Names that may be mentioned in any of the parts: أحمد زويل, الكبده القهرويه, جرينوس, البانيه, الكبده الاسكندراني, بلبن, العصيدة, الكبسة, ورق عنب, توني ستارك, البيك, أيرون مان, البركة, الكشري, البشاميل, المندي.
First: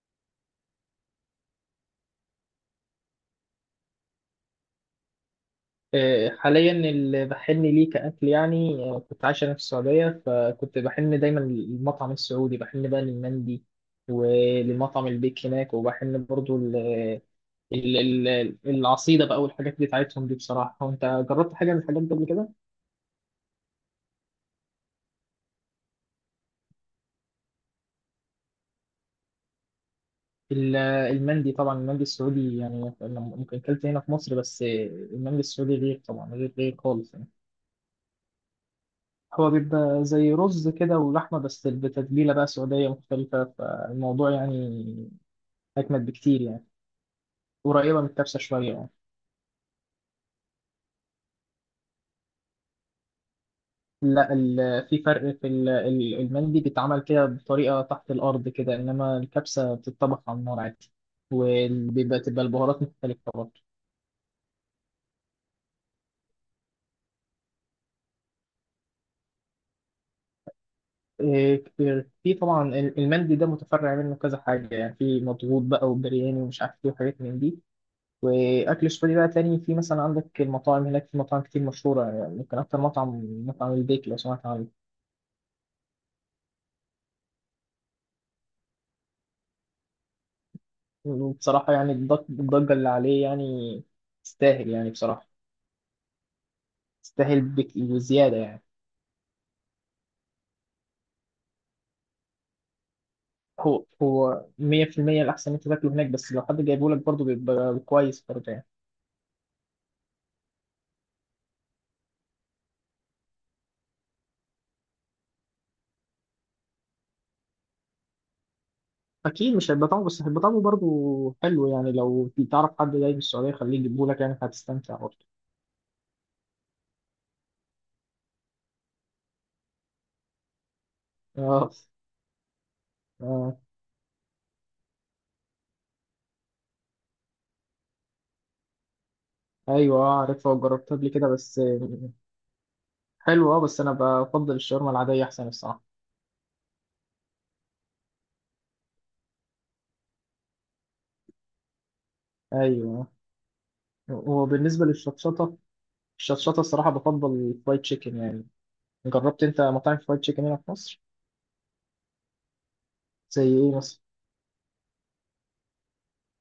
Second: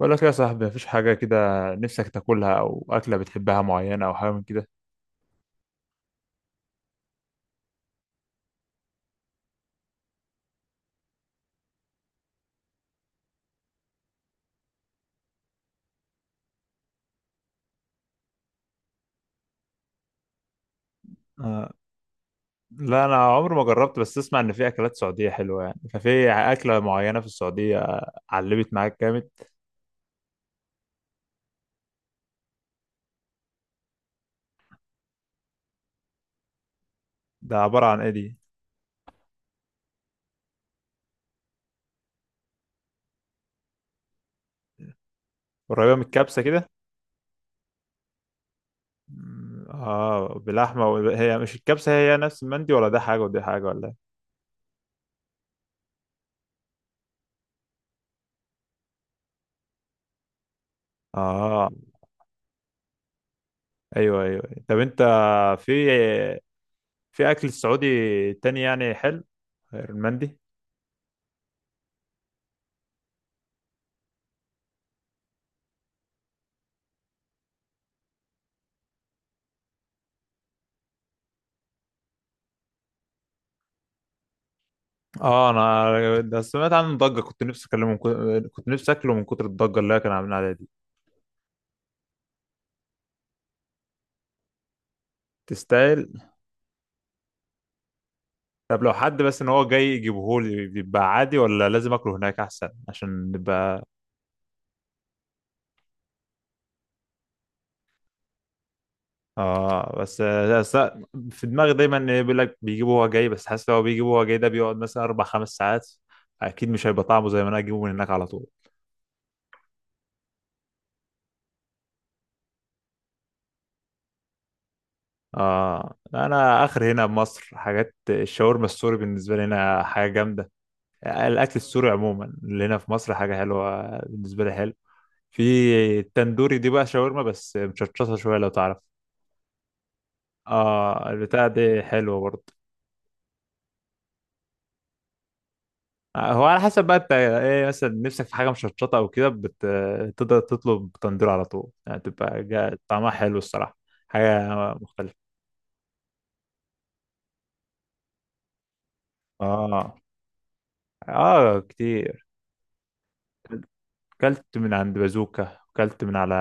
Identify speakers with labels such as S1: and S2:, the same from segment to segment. S1: بقول لك يا صاحبي، مفيش حاجة كده نفسك تاكلها، أو أكلة بتحبها معينة، أو حاجة من كده؟
S2: حاليا اللي بحن ليه كأكل يعني كنت عايش أنا في السعودية فكنت بحن دايما للمطعم السعودي، بحن بقى للمندي ولمطعم البيك هناك، وبحن برضو ال- العصيدة بقى والحاجات بتاعتهم دي بصراحة. وأنت جربت
S1: آه،
S2: حاجة من الحاجات دي قبل كده؟
S1: لا أنا عمري ما جربت، بس أسمع إن في أكلات سعودية حلوة يعني، ففي أكلة معينة في السعودية علمت معاك جامد.
S2: ال- المندي طبعا، المندي السعودي يعني أنا ممكن أكلت هنا في مصر بس، المندي السعودي غير طبعا، غير غير خالص يعني.
S1: ده عبارة عن إيه دي؟
S2: هو بيبقى زي رز كده ولحمة بس بتتبيلة بقى سعودية مختلفة فالموضوع يعني
S1: قريبة من
S2: أجمد بكتير
S1: الكبسة
S2: يعني،
S1: كده.
S2: قريبة من الكبسة شوية يعني.
S1: بلحمة و هي مش الكبسة، هي نفس المندي، ولا ده حاجة ودي حاجة ولا إيه؟
S2: لا في فرق في المندي بيتعمل كده بطريقة تحت الأرض كده، إنما الكبسة بتتطبخ على النار عادي.
S1: آه،
S2: تبقى البهارات مختلفة برضه.
S1: أيوه أيوه أيوة. طب أنت، في في أكل سعودي تاني يعني حلو غير المندي؟
S2: إيه، في طبعا المندي ده متفرع منه كذا حاجة يعني، في مضغوط بقى وبرياني ومش عارف إيه وحاجات من دي. وأكل سوري بقى تاني، في مثلا عندك المطاعم هناك، في مطاعم كتير مشهورة يعني، ممكن أكتر مطعم البيك لو سمعت عنه.
S1: اه، انا ده سمعت عنه ضجه، كنت نفسي اكله من كتر الضجه اللي هي كانوا عاملين عليها دي.
S2: وبصراحة يعني الضجة اللي عليه يعني تستاهل يعني بصراحة،
S1: تستاهل.
S2: يستاهل بك وزيادة يعني.
S1: طب لو حد بس ان هو جاي يجيبه لي بيبقى عادي، ولا لازم اكله هناك احسن عشان نبقى؟
S2: هو 100% الأحسن إن أنت تاكله هناك، بس لو حد جايبه لك برضه بيبقى كويس برضه يعني.
S1: اه بس بس، في دماغي دايما إن بيقول لك بيجيبه هو جاي، بس حاسس لو هو بيجيبه هو جاي ده بيقعد مثلا اربع خمس ساعات، اكيد مش هيبقى طعمه زي ما انا اجيبه من هناك على طول.
S2: أكيد مش هيبقى طعمه، بس هيبقى طعمه برضه حلو يعني، لو تعرف حد جاي من السعودية خليه يجيبه لك يعني هتستمتع برضه.
S1: اه، انا اخر هنا بمصر حاجات الشاورما السوري بالنسبه لي هنا حاجه جامده. الاكل
S2: آه.
S1: السوري عموما اللي هنا في مصر حاجه
S2: آه.
S1: حلوه بالنسبه لي حلو. في التندوري دي بقى شاورما بس مشطشطه شويه لو تعرف.
S2: أيوه، آه، عارفها وجربتها قبل
S1: اه،
S2: كده
S1: البتاع
S2: بس،
S1: دي حلوه برضه.
S2: حلو، أه، بس أنا بفضل الشاورما العادية أحسن الصراحة.
S1: آه، هو على حسب بقى انت ايه مثلا نفسك في حاجه مشطشطه او كده، تقدر تطلب تندور على طول يعني طعمها
S2: أيوه.
S1: حلو الصراحه. حاجه
S2: وبالنسبة
S1: مختلفه.
S2: للشطشطة، الصراحة بفضل الفرايد تشيكن يعني. جربت أنت
S1: اه
S2: مطاعم فرايد تشيكن هنا في مصر؟
S1: اه، كتير.
S2: زي إيه مثلا؟
S1: كلت من عند بازوكا وكلت من على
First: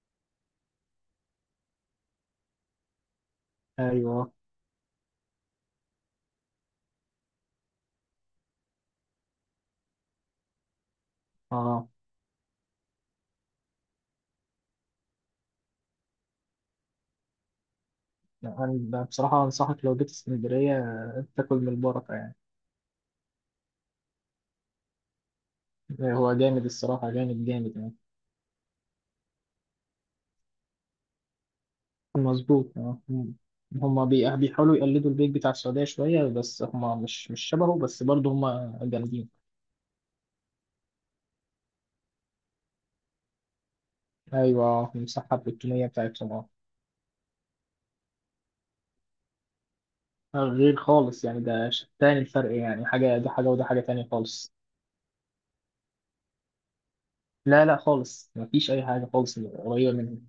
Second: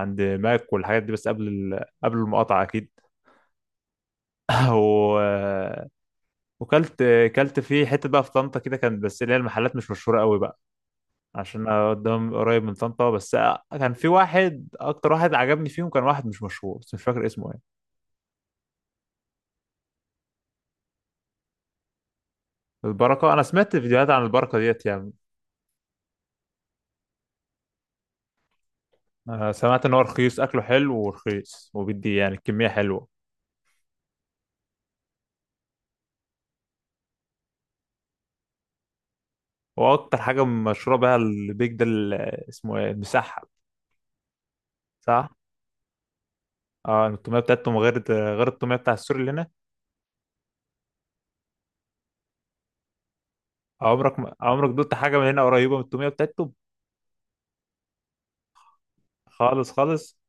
S1: عند ماك والحاجات دي، بس قبل المقاطعه اكيد.
S2: أيوه.
S1: و وكلت كلت في حته بقى في طنطا كده كان، بس اللي هي المحلات مش مشهوره قوي بقى، عشان
S2: آه.
S1: انا قدام قريب من طنطا بس. كان في واحد اكتر واحد عجبني فيهم كان واحد مش مشهور بس مش فاكر اسمه ايه.
S2: أنا بصراحة أنصحك لو جيت اسكندرية تاكل من البركة يعني.
S1: البركه انا سمعت فيديوهات عن البركه ديت يعني.
S2: هو جامد الصراحة، جامد جامد يعني.
S1: أنا سمعت ان هو رخيص اكله حلو ورخيص وبيدي يعني كميه
S2: مظبوط، آه.
S1: حلوه.
S2: هما بيحاولوا يقلدوا البيك بتاع السعودية شوية، بس هما مش شبهه، بس برضه هما جامدين.
S1: واكتر حاجه مشهوره بقى البيك ده، اسمه ايه المسحب.
S2: أيوة،
S1: صح.
S2: المساحة التونية بتاعتهم، اه.
S1: اه التوميه بتاعتهم غير التوميه بتاع السوري اللي هنا.
S2: غير خالص يعني، ده تاني الفرق يعني، حاجة ده حاجة وده حاجة تانية
S1: عمرك ما-
S2: خالص.
S1: عمرك دوت حاجه من هنا قريبه من التوميه بتاعتهم.
S2: لا لا، خالص مفيش أي حاجة خالص
S1: خالص
S2: قريبة
S1: خالص
S2: منهم،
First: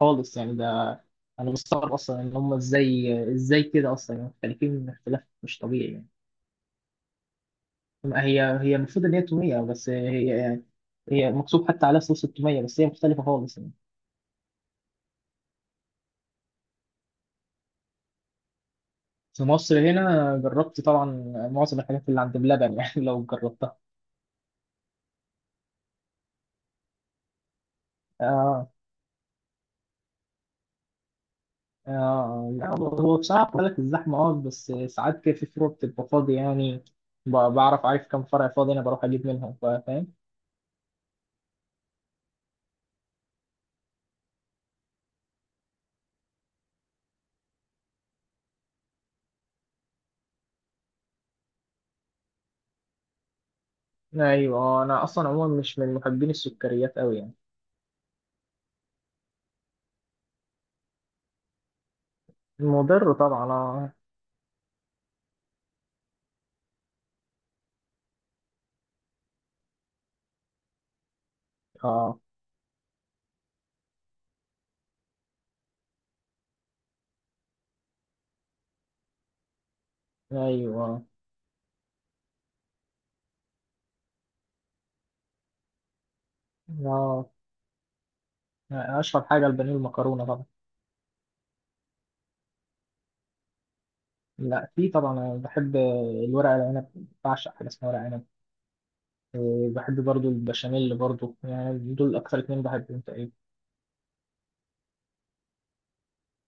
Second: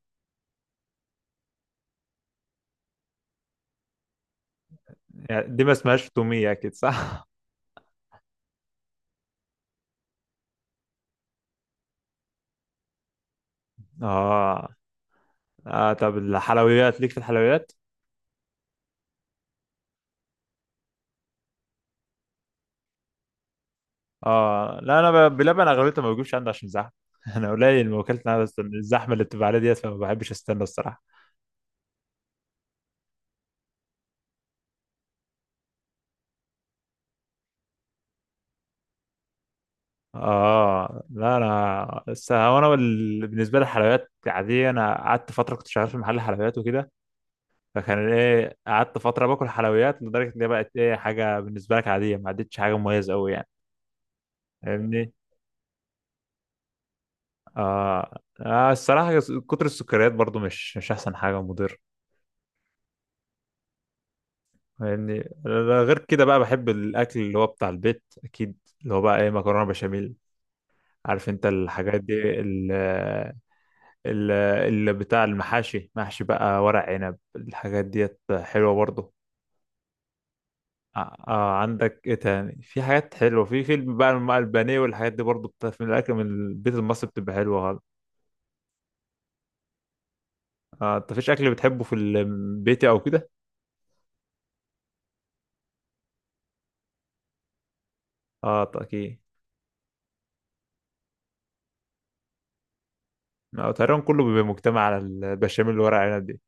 S2: خالص يعني ده. أنا مستغرب أصلا إن هما إزاي إزاي كده أصلا، يعني مختلفين اختلاف
S1: يعني
S2: مش
S1: دي ما
S2: طبيعي يعني.
S1: اسمهاش تومية أكيد صح؟
S2: ما هي المفروض ان هي توميه، بس هي مكتوب حتى عليها صوص التوميه، بس هي مختلفه خالص يعني.
S1: آه. آه، طب الحلويات ليك في الحلويات؟
S2: في مصر هنا جربت طبعا معظم الحاجات اللي عند بلبن يعني لو جربتها.
S1: آه، لا أنا بلبن أغلبيته ما بجيبش عندي عشان زحمة. أنا قليل ما وكلت أنا، بس
S2: اه.
S1: الزحمة اللي بتبقى عليها ديت فما بحبش أستنى الصراحة.
S2: اه، لا هو بصراحه بقول لك الزحمه، اه، بس ساعات كده في فروع بتبقى فاضيه يعني. عارف كم فرع فاضي انا بروح اجيب منهم، فاهم.
S1: آه، لا أنا بس هو أنا بالنسبة للحلويات عادية، أنا قعدت فترة كنت شغال في محل حلويات وكده، فكان إيه قعدت فترة باكل حلويات لدرجة إن هي بقت إيه حاجة بالنسبة لك عادية ما عدتش حاجة مميزة أوي يعني.
S2: ايوه. انا
S1: فاهمني؟
S2: اصلا عموما مش من محبين السكريات قوي يعني.
S1: آه. آه، الصراحة كتر السكريات برضو مش أحسن حاجة، مضر
S2: مضر طبعا، اه.
S1: يعني. غير كده بقى بحب الأكل اللي هو بتاع البيت أكيد، اللي هو بقى إيه مكرونة بشاميل، عارف أنت الحاجات دي،
S2: اه.
S1: ال- اللي بتاع المحاشي محشي بقى ورق عنب الحاجات ديت حلوة برضو.
S2: ايوه.
S1: آه آه، عندك إيه تاني في حاجات حلوة في فيلم بقى، البانيه والحاجات دي برضو بتاع من الأكل من البيت المصري
S2: اه.
S1: بتبقى حلوة خالص.
S2: اشهر حاجه البانيه المكرونه طبعا.
S1: آه أنت فيش أكل بتحبه في البيت أو كده؟
S2: لا، في طبعا انا بحب الورق العنب، بعشق حاجه اسمها ورق عنب.
S1: آه أكيد.
S2: إيه، بحب برضو البشاميل برضو، يعني دول اكتر اتنين بحبهم تقريبا.
S1: آه، تقريبا كله بيبقى مجتمع على البشاميل اللي ورق عنب دي.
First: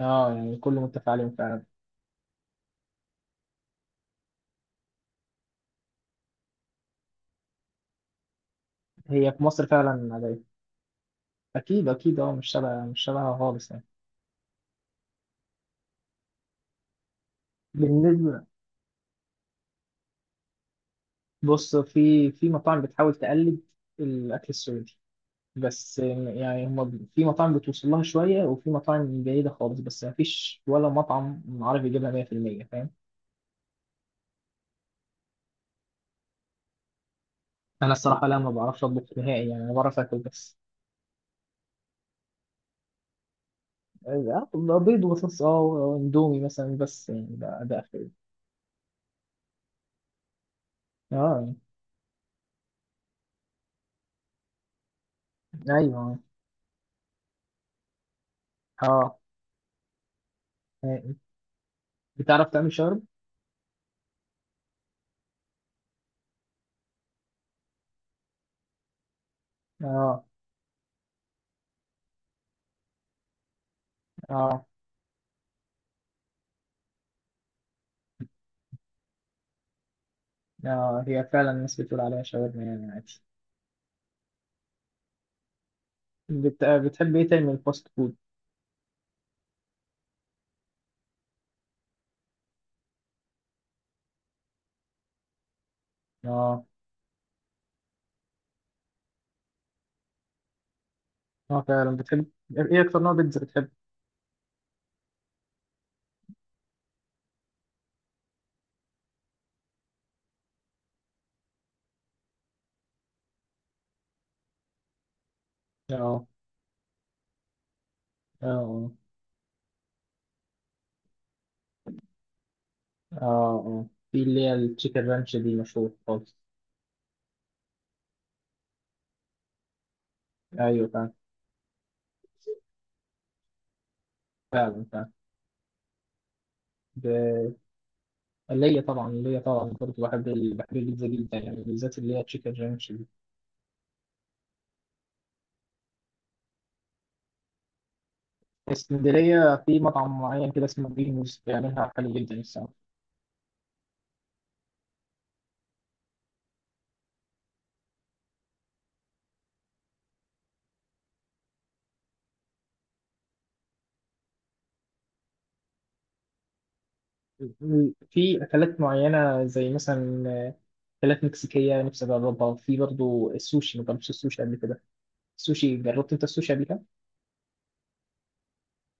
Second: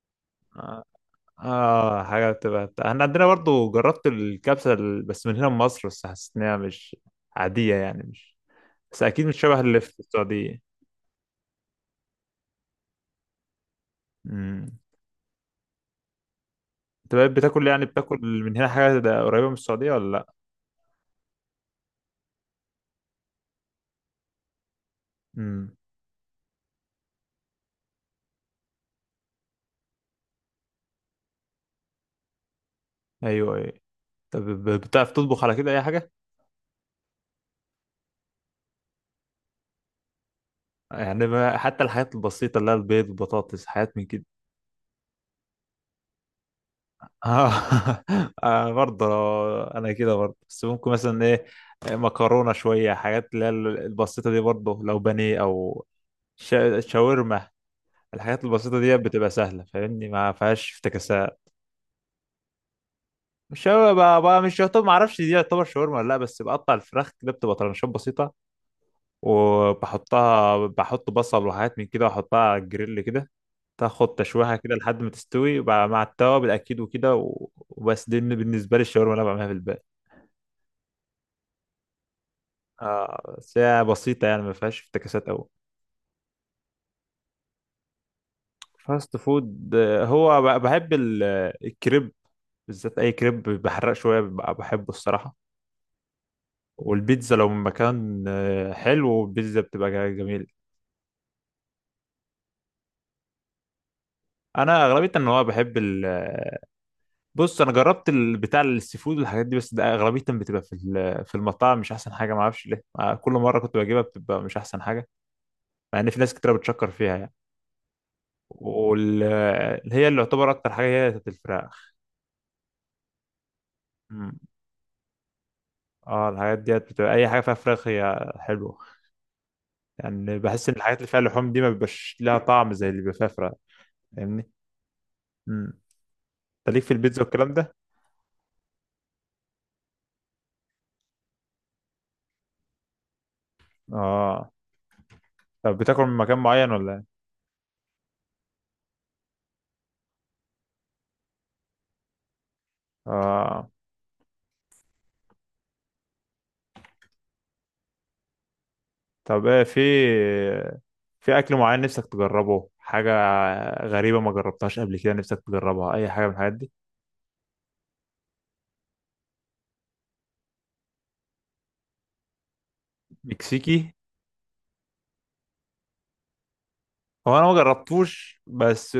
S2: اه، يعني كله
S1: اه
S2: متفق عليهم فعلا.
S1: آه، حاجه بتبقى بتاع. احنا عندنا برضو جربت الكبسه، بس من هنا من مصر، بس حسيت انها مش عاديه يعني مش، بس اكيد
S2: هي
S1: مش
S2: في
S1: شبه
S2: مصر
S1: اللي في
S2: فعلا عليا،
S1: السعوديه.
S2: اكيد اكيد، اه. مش شبهها خالص يعني.
S1: امم انت بقى بتاكل يعني بتاكل
S2: بالنسبه
S1: من هنا حاجه ده قريبه من السعوديه ولا لا؟
S2: بص، في مطاعم بتحاول تقلد الاكل السعودي،
S1: امم،
S2: بس يعني هم في مطاعم بتوصل لها شويه وفي مطاعم بعيده خالص، بس ما فيش ولا مطعم عارف يجيبها 100% فاهم.
S1: ايوه ايوه. طب بتعرف تطبخ على كده اي حاجه؟
S2: انا الصراحه لا، ما بعرفش اطبخ نهائي يعني، انا بعرف اكل بس.
S1: يعني حتى الحاجات البسيطه اللي هي البيض البطاطس حاجات من كده؟
S2: بيض وصوص، اه، واندومي مثلا، بس يعني
S1: اه.
S2: ده اخري.
S1: آه، برضه انا كده برضه، بس ممكن مثلا ايه
S2: اه،
S1: مكرونه شويه، حاجات اللي هي البسيطه دي، برضه لو بانيه او
S2: ايوه.
S1: شاورما. الحاجات البسيطه دي
S2: اه.
S1: بتبقى سهله فاهمني، ما فيهاش
S2: آه.
S1: افتكاسات.
S2: بتعرف تعمل شاورما؟
S1: مش شاورما بقى مش يعتبر ما اعرفش دي يعتبر شاورما ولا لا، بس بقطع الفراخ كده بتبقى طرنشات بسيطه،
S2: اه.
S1: وبحطها بحط بصل وحاجات من كده واحطها على الجريل كده، تاخد تشويحه
S2: اه.
S1: كده لحد ما تستوي، وبقى مع التوابل اكيد وكده وبس. دي بالنسبه لي الشاورما اللي انا بعملها في البيت.
S2: اه، هي فعلا الناس بتقول عليها شاورما يعني عادي.
S1: آه بس هي بسيطة يعني ما فيهاش افتكاسات أوي.
S2: بتحب ايه تاني من الفاست فود؟
S1: فاست فود آه، هو بحب الكريب، بالذات أي كريب بحرق شوية ببقى بحبه الصراحة.
S2: اه.
S1: والبيتزا لو من مكان آه، حلو البيتزا بتبقى جميل.
S2: اه، فعلا. بتحب ايه اكتر نوع بيتزا بتحب؟
S1: أنا أغلبية إن هو بحب ال آه، بص أنا جربت بتاع السي فود والحاجات دي، بس ده أغلبية بتبقى في المطاعم مش أحسن حاجة، معرفش ليه آه، كل مرة كنت بجيبها بتبقى مش أحسن حاجة، مع إن في
S2: اه.
S1: ناس كتير بتشكر فيها يعني.
S2: اه. اه.
S1: واللي هي اللي يعتبر أكتر حاجة هي بتاعت الفراخ.
S2: اه. آه. في
S1: مم.
S2: اللي هي التشيكن رانش دي مشهور
S1: اه
S2: خالص.
S1: الحاجات ديت بتبقى اي حاجه فيها فراخ هي حلوه، يعني بحس ان
S2: ايوه،
S1: الحاجات اللي
S2: فعلا
S1: فيها لحوم دي ما بيبقاش لها طعم زي اللي بيبقى فيها فراخ. فاهمني.
S2: فعلا فعلا.
S1: امم انت ليك في
S2: ب-
S1: البيتزا والكلام ده؟
S2: ليا طبعا، برضه بحب بحب البيتزا جدا يعني، بالذات اللي هي تشيكن رانش.
S1: اه طب بتاكل من مكان معين ولا ايه؟
S2: اسكندرية في مطعم معين كده اسمه جرينوس بيعملها حلو جدا الصراحة.
S1: اه طب ايه، في اكل معين نفسك تجربه، حاجه غريبه ما جربتهاش قبل كده نفسك تجربها اي حاجه من الحاجات دي؟
S2: في أكلات معينة زي مثلا أكلات مكسيكية نفسي أجربها، وفي برضو السوشي، ما
S1: مكسيكي؟
S2: جربتش السوشي قبل كده. السوشي، جربت أنت السوشي قبل كده؟
S1: هو انا ما جربتوش بس،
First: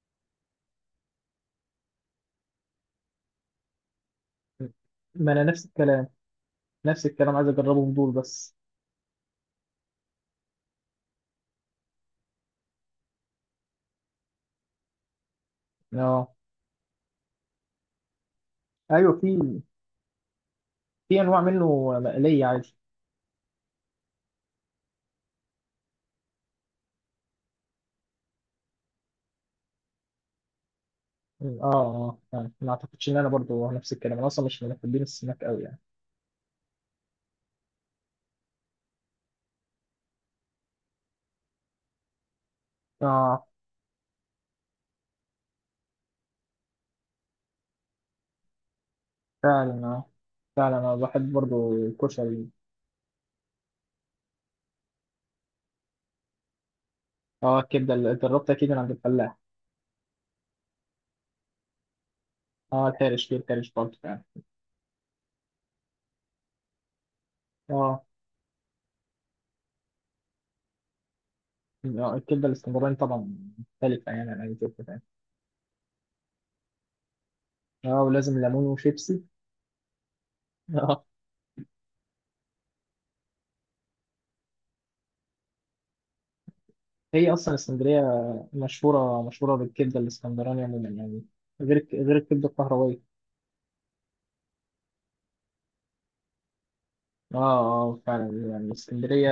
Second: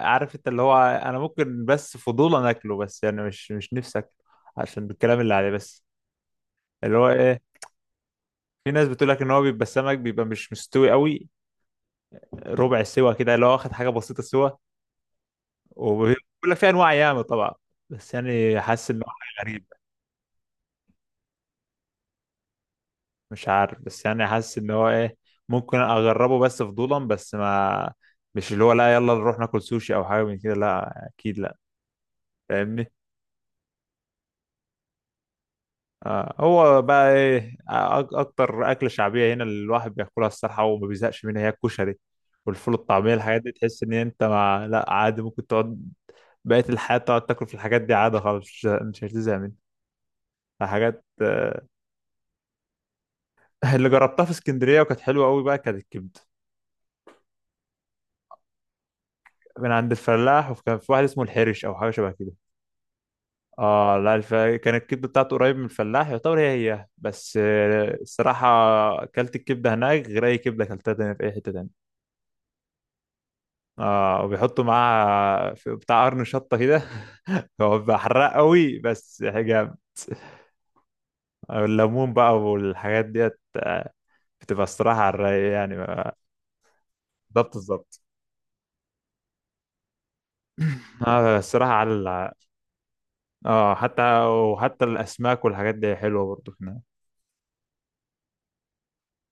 S1: عارف انت اللي هو انا ممكن بس فضولا اكله، بس يعني مش نفسك، عشان الكلام
S2: ما
S1: اللي
S2: أنا
S1: عليه
S2: نفس
S1: بس.
S2: الكلام.
S1: اللي
S2: نفس
S1: هو
S2: الكلام،
S1: ايه؟
S2: عايز أجربهم دول بس.
S1: في ناس بتقول لك ان هو بيبقى السمك بيبقى مش مستوي قوي، ربع السوا كده اللي هو واخد حاجه بسيطه سوا، وبيقول
S2: أه.
S1: لك في انواع ياما طبعا، بس يعني حاسس ان هو
S2: أيوه،
S1: حاجه
S2: في
S1: غريبه،
S2: في أنواع منه مقلية عادي.
S1: مش عارف بس يعني حاسس ان هو ايه، ممكن اجربه بس فضولا، بس ما، مش اللي هو لا يلا نروح ناكل سوشي او حاجه من كده، لا اكيد
S2: أه.
S1: لا.
S2: أه. آه. ما
S1: فاهمني.
S2: أعتقدش إن أنا برضو نفس الكلام، أنا أصلا مش من محبين السمك أوي يعني.
S1: آه، هو بقى ايه اكتر اكله شعبيه هنا اللي الواحد بياكلها الصراحه وما بيزهقش منها، هي الكشري والفول الطعميه، الحاجات
S2: أه،
S1: دي تحس ان انت لا عادي ممكن تقعد بقيه الحياه تقعد تاكل في الحاجات دي عادي خالص، مش هتزهق منها.
S2: فعلا. أه،
S1: آه،
S2: فعلا أنا
S1: حاجات
S2: بحب برضو الكشري.
S1: اللي جربتها في اسكندريه وكانت حلوه قوي بقى كانت الكبده،
S2: اه، الكبده اللي جربتها اكيد من عند الفلاح.
S1: من عند الفلاح، وكان في واحد اسمه الحرش او حاجه شبه كده.
S2: اه، الحرش، في الحرش
S1: اه
S2: برضه
S1: لا،
S2: فعلا.
S1: كانت الكبده بتاعته قريب من الفلاح يعتبر، هي هي بس آه،
S2: اه،
S1: الصراحه اكلت الكبده هناك غير اي كبده اكلتها تاني في اي حته تانية.
S2: الكبده الاسكندراني طبعا مختلفه
S1: اه
S2: يعني عن اي
S1: وبيحطوا
S2: كبده تاني.
S1: معاها في بتاع قرن شطة كده. هو بيبقى
S2: اه،
S1: حراق
S2: ولازم ليمون
S1: قوي
S2: وشيبسي
S1: بس حاجة.
S2: اه.
S1: الليمون بقى والحاجات ديت آه، بتبقى الصراحة على الرايق يعني بالظبط.
S2: هي اصلا
S1: بالظبط.
S2: اسكندريه مشهوره مشهوره بالكبده الاسكندراني عموما يعني،
S1: اه الصراحة
S2: غير غير الكبده القهرويه.
S1: اه حتى الأسماك والحاجات دي حلوة برضو هنا.
S2: اه. اه، فعلا يعني اسكندريه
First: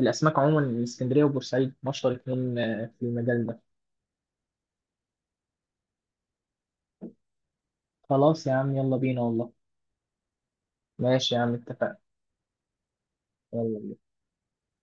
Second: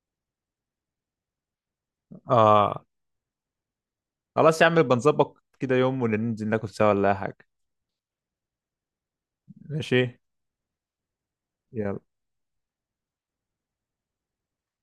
S2: الاسماك عموما، اسكندريه وبورسعيد مشهور اتنين،
S1: اه
S2: في المجال ده.
S1: خلاص يا عم بنظبط كده يوم وننزل ناكل سوا ولا أي حاجة.
S2: خلاص يا عم، يلا بينا والله.
S1: ماشي.
S2: ماشي يا عم، اتفقنا.
S1: يلا.
S2: يلا.